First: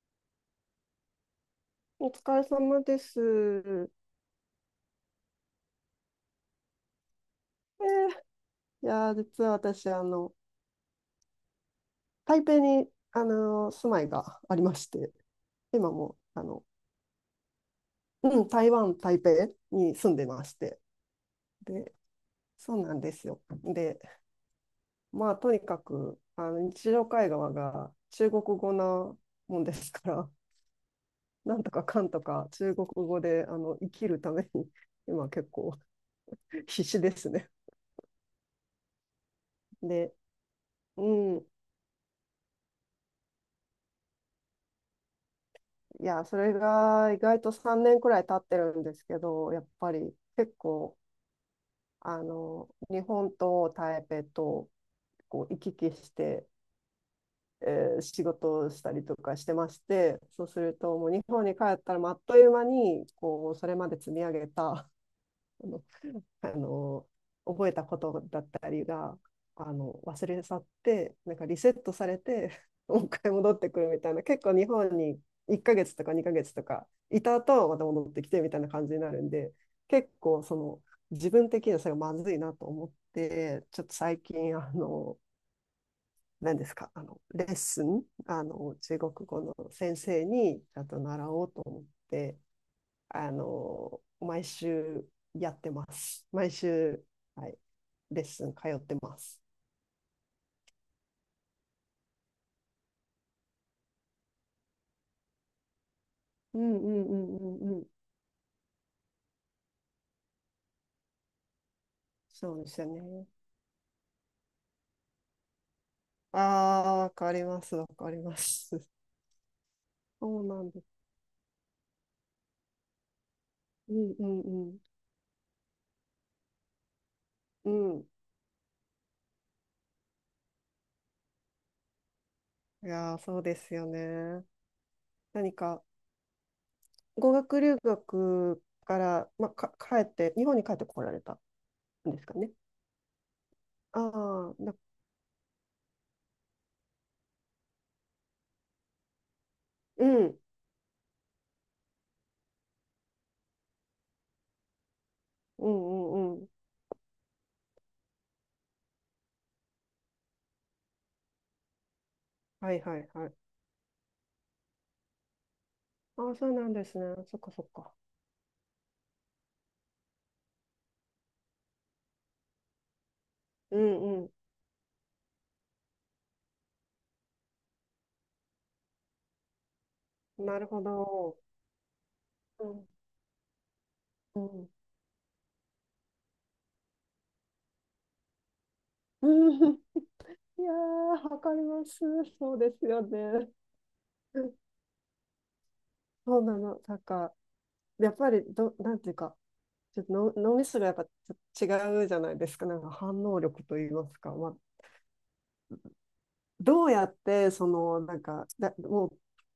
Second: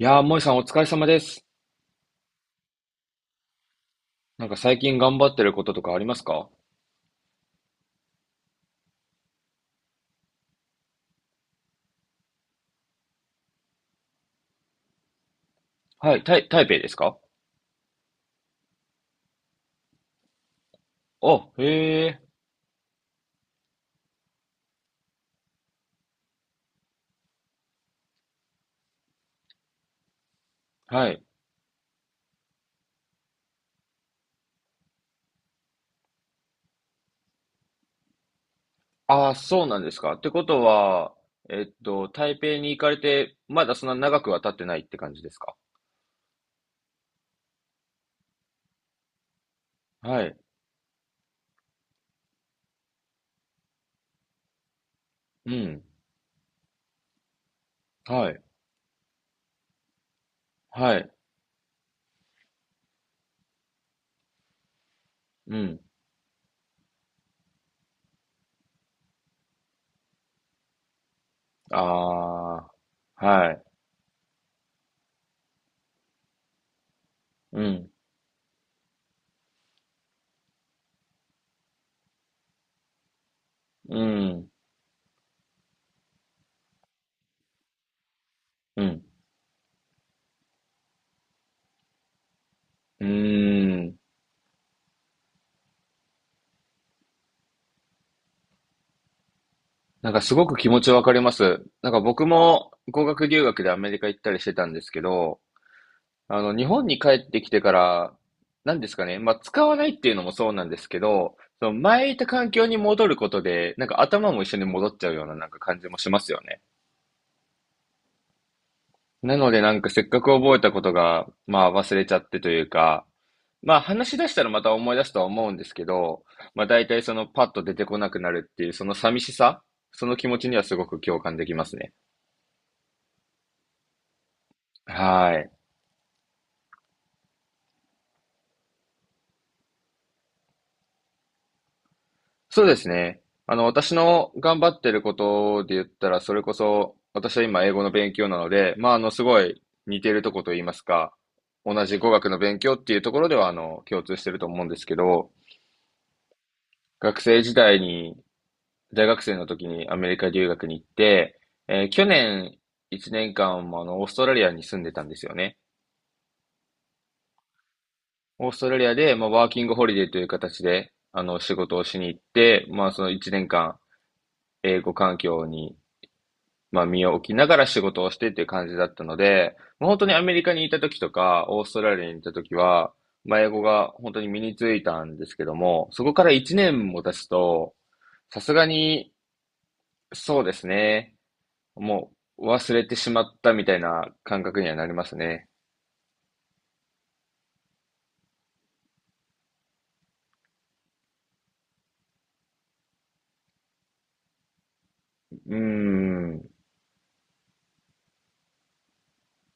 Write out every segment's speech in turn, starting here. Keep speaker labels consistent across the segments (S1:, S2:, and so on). S1: いやー、萌さんお疲れ様です。
S2: お疲れ様です。
S1: なんか最近頑張ってることとかありますか？
S2: 実は私、台北に、住まいがありまして、今
S1: は
S2: も、
S1: い、台北ですか？
S2: うん、台湾、台北に住んでまして。
S1: あ、へ
S2: で、
S1: え、
S2: そうなんですよ。で、まあ、とにかく、日常会話が中国語なもんですから、
S1: はい。
S2: なんとかかんとか中国語で、生きるために、今結構必死ですね。
S1: あー、そうなんですか。
S2: で、
S1: ってこと
S2: う
S1: は、
S2: ん、
S1: 台北に行かれて、まだそんな長くは経ってないって感じですか？
S2: いや、それが意外と3年くらい経ってるんですけど、やっぱり
S1: はい、
S2: 結構、日本と台北とこ
S1: う
S2: う行き
S1: ん、
S2: 来して、え仕
S1: はい、
S2: 事をしたりとかしてまして、そうすると
S1: は
S2: も
S1: い、
S2: う日本に帰ったらまああっという間に、こう、それまで積み上げた、
S1: う
S2: あ
S1: ん、
S2: のあの覚えたことだったりが忘れ去ってなんかリセットされて
S1: あー、
S2: もう一回戻
S1: は
S2: っ
S1: い、
S2: てくるみたいな。結構日本に1ヶ月とか2ヶ月とかいた
S1: う
S2: 後また
S1: ん、
S2: 戻ってきてみたいな感じになるんで、結構その、自分的にはそれがまずいなと思って、ちょっ
S1: う
S2: と最
S1: ん、
S2: 近、あの何ですかあのレッスン、
S1: う
S2: 中
S1: ん、
S2: 国語の先生にちゃんと習おうと思って、
S1: うーん。
S2: 毎週やってます。毎週、はい、レッスン通ってます。
S1: なんかすごく気持ちわかります。なんか僕も語学留学でアメリカ行ったりしてたんですけど、あの、
S2: う
S1: 日
S2: んう
S1: 本に
S2: んう
S1: 帰っ
S2: ん
S1: てきて
S2: う
S1: か
S2: んうん。
S1: ら、なんですかね、まあ、使わないっていうのもそうなんですけど、その前いた環
S2: そう
S1: 境
S2: で
S1: に
S2: すよ
S1: 戻る
S2: ね。
S1: ことで、なんか頭も一緒に戻っちゃうようななんか感じもします
S2: あ
S1: よね。
S2: あ、わかります、わかります。
S1: なのでなんかせっかく
S2: そう
S1: 覚え
S2: なん
S1: た
S2: で
S1: こと
S2: す。
S1: が、まあ忘れちゃってというか、まあ
S2: うん
S1: 話し出したらま
S2: う
S1: た
S2: ん
S1: 思い出すとは思うんですけど、まあ大体そのパッと
S2: う
S1: 出て
S2: ん。
S1: こ
S2: うん。
S1: なくなるっていう、その寂しさ、その気持ちにはすごく共感できますね。
S2: いやー、そうですよね。
S1: はい。
S2: 何か、語学留学から、帰って、日本に帰ってこられたんですかね。
S1: そうですね。あの、私
S2: あ
S1: の
S2: あ、
S1: 頑張
S2: な、
S1: ってることで言ったら、それこそ、私は今英語の勉強なので、まあ、あの、すごい似
S2: う
S1: てると
S2: ん、
S1: こと言いますか、同じ語学の勉強っていうところでは、あの、共通してると思うんですけど、
S2: うんうんうん。
S1: 学生時代に、大学生の時にアメリカ留学に行って、去年
S2: はいはい
S1: 1
S2: はい。
S1: 年間もあの、オーストラリアに住んでたんですよね。
S2: ああ、そうなんですね。そっかそっか。
S1: オーストラリアで、まあ、ワーキングホリデーという形で、あの、仕事をしに行って、まあ、その1年間、
S2: うん、
S1: 英語環境にまあ、身を置きながら仕事をしてっていう感じだったので、もう本当にアメリカ
S2: な
S1: に
S2: る
S1: いた
S2: ほ
S1: 時と
S2: ど。
S1: か、オーストラリアにいた時
S2: うん。
S1: は、まあ、英語が本当に
S2: う
S1: 身に
S2: ん。
S1: ついたんですけども、そこから1年も経つと、さすがに、
S2: うん、
S1: そうで
S2: い
S1: す
S2: や
S1: ね、
S2: ー、わかります。
S1: もう
S2: そうで
S1: 忘
S2: す
S1: れて
S2: よ
S1: しまっ
S2: ね。
S1: たみたいな感 覚にはなりますね。
S2: そうなの。なんか、やっぱりど、なんていうか、ちょっとの脳みそがやっぱちょっと違うじゃないですか。なんか反応力といいますか。まあ、
S1: うーん、
S2: どうやって、その、も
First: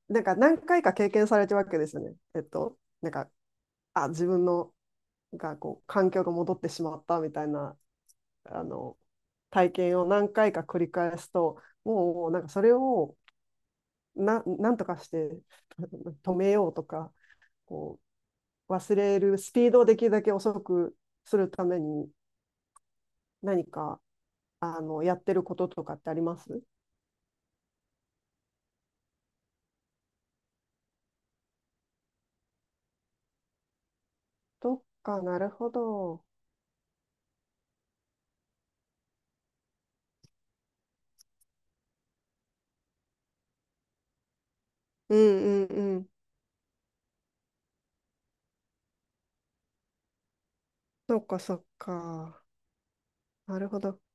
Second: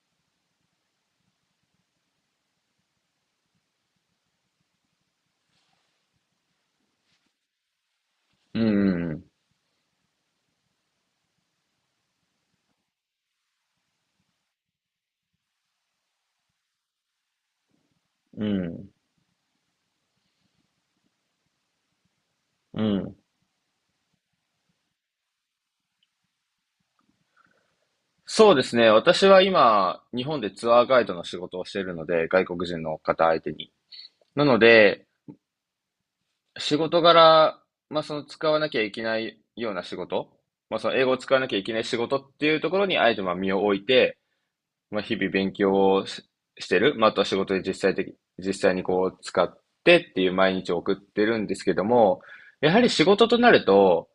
S2: う、なんか何回か経験されてるわけですよね。自分の、がこう、環境が戻ってしまったみたいな、
S1: う
S2: あの
S1: ん、
S2: 体験を何回か繰り返すと、もうなんかそれをなんとかして止めようとか、こ
S1: う
S2: う
S1: ん、
S2: 忘れるスピードをできるだけ遅くするために、
S1: うん。
S2: 何かあのやってることとかってあります
S1: そうですね。私は今、日本でツアーガイドの仕事をしているので、外国人の方相手に。なの
S2: と
S1: で、
S2: か。なるほど。
S1: 仕事柄、まあ、その使わなきゃいけないような仕事、まあ、その英語を使わなきゃいけない仕事っていうところに、あえてまあ身を置いて、まあ、日
S2: うん
S1: 々
S2: う
S1: 勉
S2: ん
S1: 強
S2: う
S1: を
S2: ん。
S1: し、してる、まあ、あとは仕事で実際にこう使ってっていう毎日を送っ
S2: そ
S1: て
S2: っ
S1: る
S2: か
S1: んで
S2: そ
S1: す
S2: っ
S1: けども、
S2: か。
S1: やはり仕事とな
S2: な
S1: る
S2: るほど。
S1: と、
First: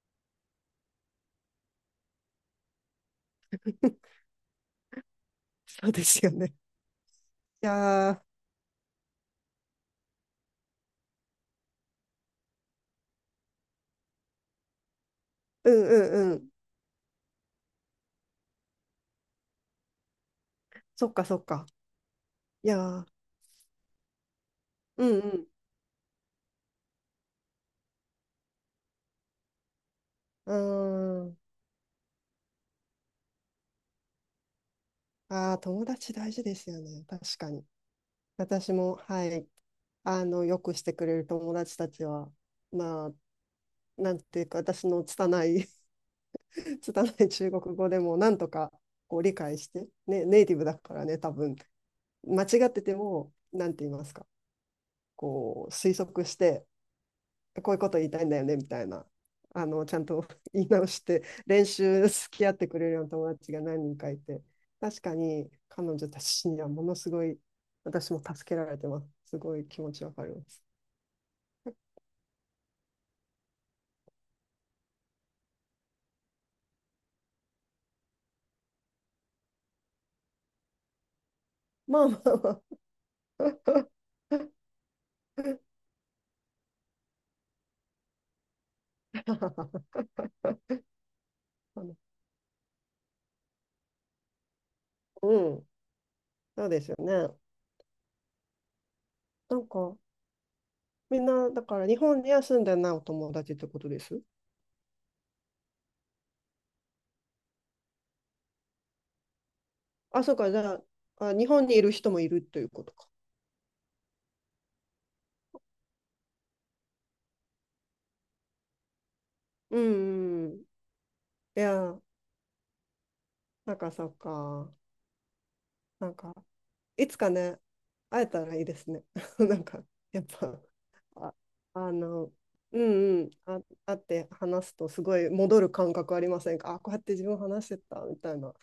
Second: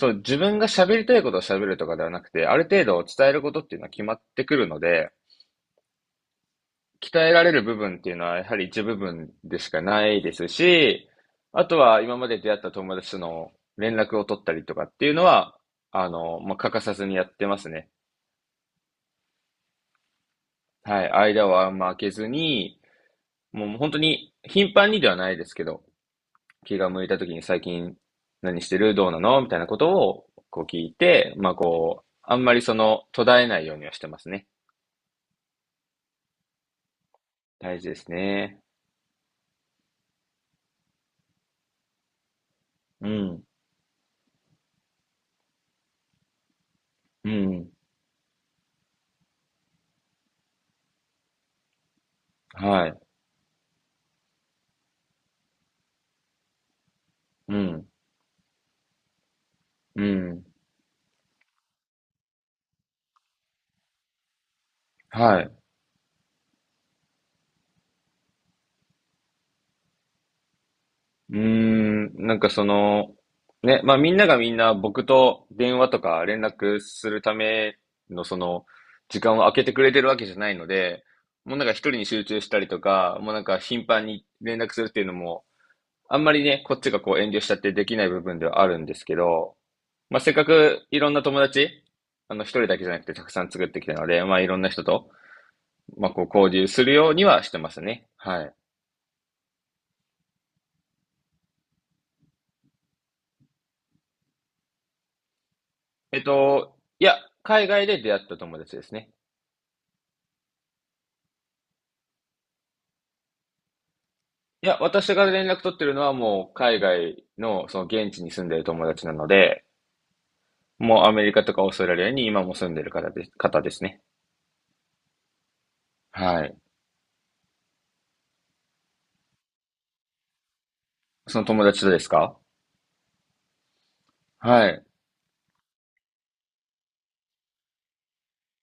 S1: その自分が喋りたいことを喋るとかではなくて、ある程度伝えることっていうのは決 まってくるので、
S2: そうですよね。
S1: 鍛えられる
S2: いや
S1: 部分っていう
S2: ー、
S1: のは、やはり一部分でしかないですし、あとは今まで出会った友達との連絡を取ったりとかっていうのは、
S2: うん
S1: あ
S2: うんう
S1: の、
S2: ん。
S1: まあ、欠かさずにやってますね。は
S2: そ
S1: い。
S2: っかそっ
S1: 間を
S2: か。
S1: あんま空けず
S2: いや
S1: に、
S2: ー、
S1: もう本当に頻繁に
S2: う
S1: ではないで
S2: ん
S1: すけど、気が向いた時に最近何してるどうなのみたいなことを
S2: う
S1: こう聞い
S2: ん。うー
S1: て、
S2: ん。
S1: まあこう、あんまりその途絶えないようにはしてますね。
S2: ああ、友達大事ですよね。確かに。
S1: 大事ですね。
S2: 私も、はい。よくしてくれる友達たちは、ま
S1: う
S2: あ、
S1: ん。
S2: なんていうか、私の拙い 拙
S1: う
S2: い中
S1: ん。
S2: 国語でも、なんとかこう理解して、ね、ネイティブだからね、多分、間違って
S1: は
S2: て
S1: い。
S2: も、なんて言いますか、こう、推測して、
S1: う
S2: こういう
S1: ん。
S2: こと言いたいんだよねみたいな、ちゃ
S1: う
S2: んと
S1: ん。
S2: 言い直して練習付き合ってくれるような友達が何人かいて、確か
S1: は
S2: に
S1: い。
S2: 彼女たちにはものすごい私も助けられてます。すごい気持ちわかります。
S1: うーん、なんかその、ね、まあみんながみんな僕と電話とか連絡するためのその時間を空けてくれてるわけじゃないので、もうなんか一人
S2: ま
S1: に
S2: あま
S1: 集
S2: あ
S1: 中した
S2: ま
S1: りとか、もうなんか頻
S2: あ。
S1: 繁に 連絡するっていうのも、あんまりね、こっちがこう遠慮しちゃってできない部分ではあるんですけど、まあせっかくいろんな友達、あの一人だけじゃなくてたくさん作ってきたので、まあいろんな人と、
S2: うん、
S1: まあこう交
S2: そ
S1: 流
S2: うで
S1: す
S2: す
S1: る
S2: よ
S1: ように
S2: ね。
S1: はしてますね。はい。
S2: なんか、みんなだから日本には住んでないお友達ってことです？
S1: いや、海外で出会った友達ですね。
S2: あ、そうか。じゃああ日本にいる人もいるということか。
S1: いや、私が連絡取ってるのはもう海外のその現地に住んでる友達なので、
S2: うんうん、
S1: もうアメリカとかオーストラ
S2: や
S1: リアに今も住んでる方で
S2: なん
S1: す
S2: か
S1: ね。
S2: そうか。なんか、
S1: はい。
S2: いつかね、会えたらいいですね。なんか、やっぱ、あ、
S1: その友達と
S2: あ
S1: です
S2: の、
S1: か？
S2: うんうん、あ、会って話
S1: は
S2: す
S1: い。
S2: とすごい戻る感覚ありませんか？あ、こうやって自分話してたみたいな。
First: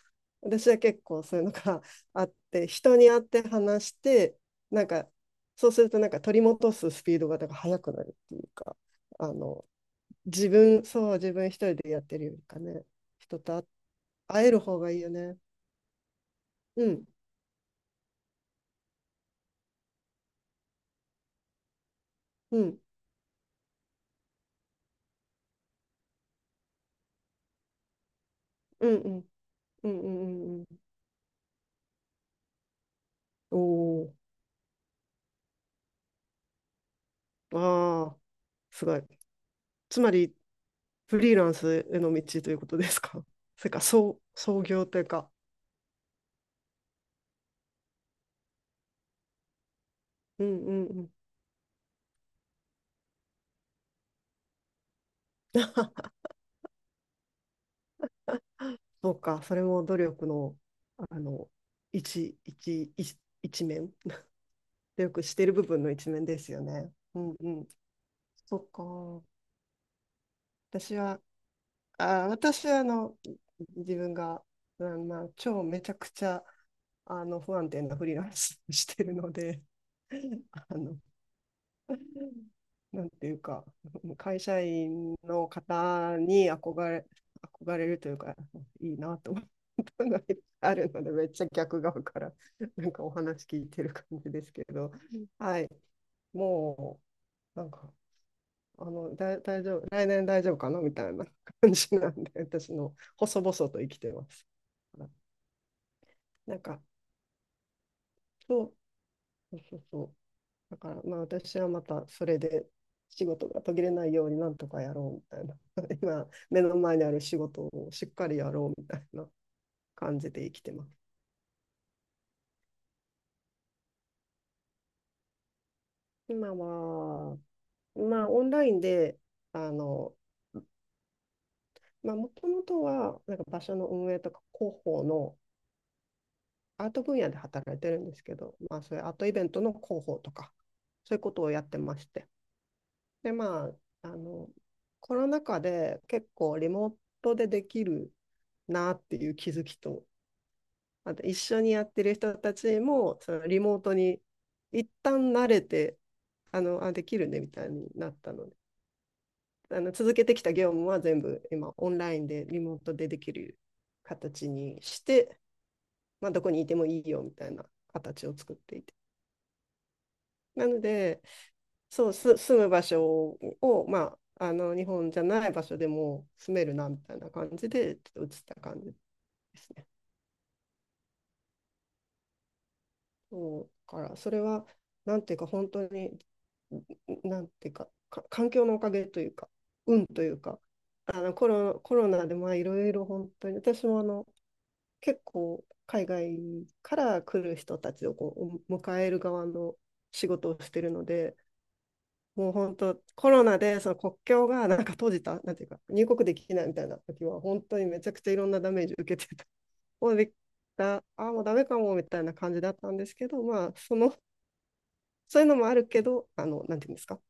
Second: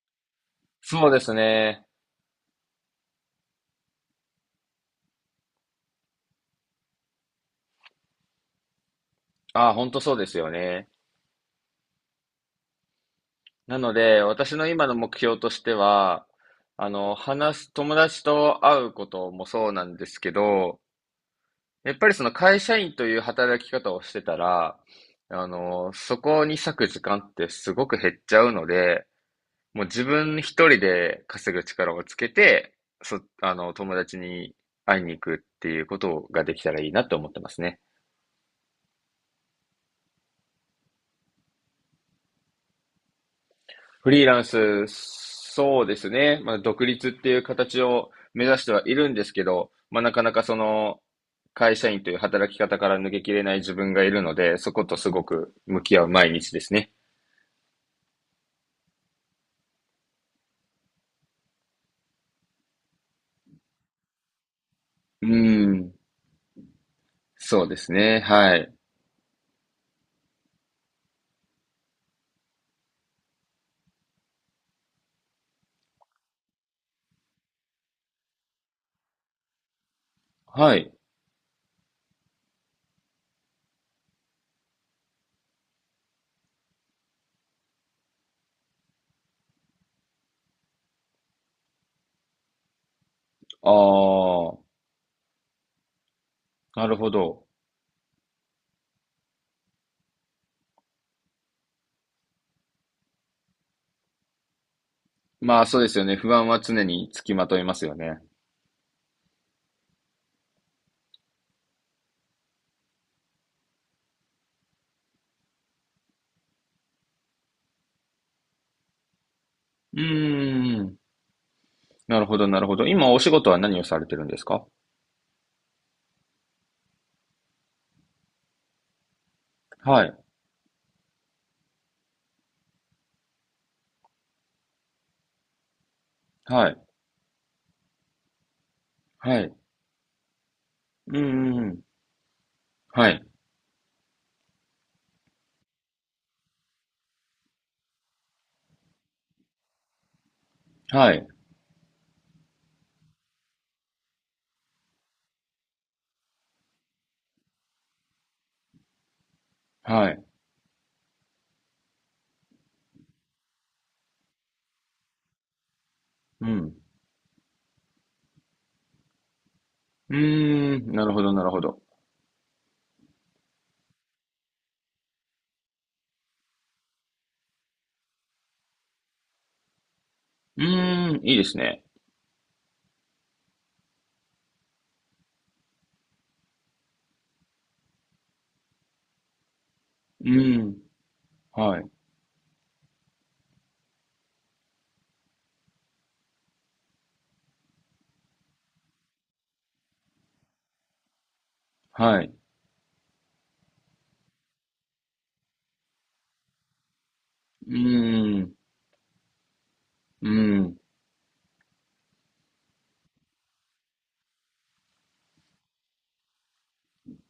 S2: 私は結
S1: そうで
S2: 構
S1: す
S2: そういうのが
S1: ね。
S2: あって、人に会って話して、なんか、そうするとなんか取り戻すスピードがなんか速くなるっていうか、あの、
S1: あ、本当そうです
S2: 自
S1: よ
S2: 分、
S1: ね。
S2: そう、自分一人でやってるよりかね、人と
S1: なので、
S2: 会え
S1: 私
S2: る
S1: の
S2: 方
S1: 今
S2: が
S1: の
S2: いいよ
S1: 目
S2: ね。
S1: 標としては、
S2: う
S1: あ
S2: ん、
S1: の、話す、友達と会うこともそうなんですけど、やっぱりその会
S2: う
S1: 社
S2: ん、
S1: 員という働き方をしてたら、あの、そこに割く時間ってすごく減っちゃうの
S2: うん、
S1: で、
S2: うん。
S1: もう
S2: うん
S1: 自
S2: うんう
S1: 分一
S2: んうん。
S1: 人で稼ぐ力をつけて、あの、友
S2: お、
S1: 達に会いに行くっていうことができたらいいなって思ってま
S2: お、
S1: すね。
S2: ああ、すごい。つまり、フリーランスへの道ということですか？それか、
S1: フリーラン
S2: 創業
S1: ス、
S2: というか。
S1: そうですね。まあ、独立っていう形を目指してはいるんですけど、まあ、なかなか
S2: う
S1: そ
S2: んうんう
S1: の、
S2: ん。
S1: 会社員という働き方から抜けきれない自分がいるので、そことすごく向き合う 毎日ですね。
S2: そうか、それも努力の、あの、一面。努力
S1: うー
S2: している部分の
S1: ん、
S2: 一面ですよね。うんう
S1: そう
S2: ん。
S1: ですね。は
S2: そっ
S1: い。
S2: か。私は、あー、私は、あの、自分が、うん、まあ、超めちゃくちゃ、あの、不安定なフリーランスをしてるので、
S1: は
S2: あ
S1: い。
S2: の、なんていうか、会社員の方に憧れ、憧れるというか、いいなと思ったのがあるので、めっちゃ逆側からなんかお話聞い
S1: あ
S2: てる感じです
S1: あ、
S2: けど、はい、
S1: なる
S2: も
S1: ほど。
S2: うなんか、大丈夫、来年大丈夫かなみたいな感じなんで、私の細々と生きてます。
S1: まあそうですよね。不安
S2: なん
S1: は
S2: か、
S1: 常につきまといますよね。
S2: そそうそうそう。だから、まあ、私はまたそれで仕事が途切れないようになんとかやろうみたいな。今、目の前にある仕事をしっかりやろうみたいな
S1: う
S2: 感じで生きて
S1: ー
S2: ます。
S1: ん。なるほど、なるほど。今お仕事は何をされてるんですか？
S2: 今は、まあ、オンラインで、あ
S1: は
S2: の、
S1: い、
S2: まあ、もともとは、なんか場所の運営とか広報の、
S1: はい、
S2: アート分野で働いてるんですけど、まあ、そういうアートイ
S1: は
S2: ベン
S1: い。
S2: トの広報とか、
S1: う
S2: そ
S1: ん、
S2: ういうことを
S1: うん
S2: や
S1: う
S2: って
S1: ん、
S2: まして。
S1: はい、
S2: で、まあ、あの、コロナ禍で結構リモートでできるなっていう気づきと、
S1: は
S2: あと
S1: い、
S2: 一緒にやってる人たちも、そのリモートに一旦慣れて、できるねみたいになったので、あの
S1: は
S2: 続
S1: い。
S2: けてきた業務は全部今オンラインでリモートでできる形にして、まあ、ど
S1: う
S2: こにいて
S1: ん。
S2: もいいよみたいな形を作っていて。
S1: う
S2: なの
S1: ーん、なるほ
S2: で、
S1: ど、なるほど。
S2: 住む場所を、まあ、あの日本じゃない場所でも住めるなみたいな感じで、ちょっと移った感じですね。
S1: うーん、いいですね。
S2: そうからそれは、なんていうか本当に、なんていうか、か環境のおかげというか、運と
S1: う
S2: いう
S1: ー
S2: か、
S1: ん、はい、
S2: コロナでまあいろいろ本当に私もあの結構、海外から来る人たちをこう迎える側の仕事をしてるので、
S1: はい。
S2: もう本当コロナでその国境がなんか閉じた、なんていうか入国できないみたいな時は、本
S1: う
S2: 当にめちゃくちゃ
S1: ー
S2: いろん
S1: ん、
S2: なダメージを受けてた。もう
S1: う
S2: でき
S1: ん、
S2: た あ、もうダメかもみたいな感じだったんですけど、まあその、そういうのもあるけど、あの、なんていうんですか、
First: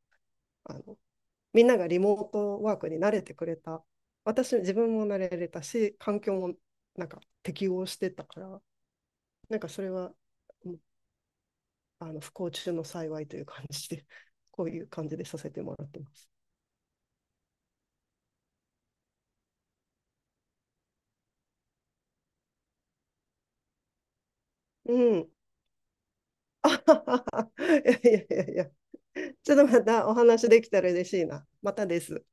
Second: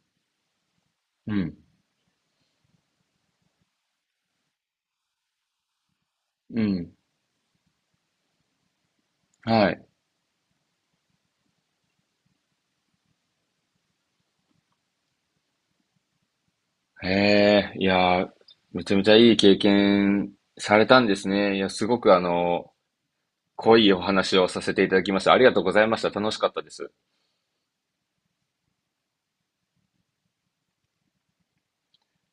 S2: あの、
S1: うん、
S2: みんながリモートワークに慣れてくれた、私、自分も慣れれたし、環境も
S1: うん、
S2: なんか適応してたから、なん
S1: は
S2: かそ
S1: い。
S2: れは、あの、不幸中の幸いという感じで、こういう感じでさせてもらってます。
S1: へえ、いやー、めちゃめちゃいい経験されたんですね。いや、すごくあの、濃いお話をさせてい
S2: う
S1: ただきまし
S2: ん。
S1: た。ありがとうございました。楽しかった で
S2: あ
S1: す。
S2: ははは。いやいやいやいや。ちょっとまたお話できたら嬉しいな。またです。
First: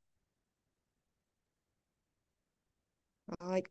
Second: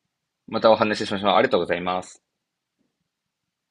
S1: またお話ししましょう。ありがとうございます。
S2: はい。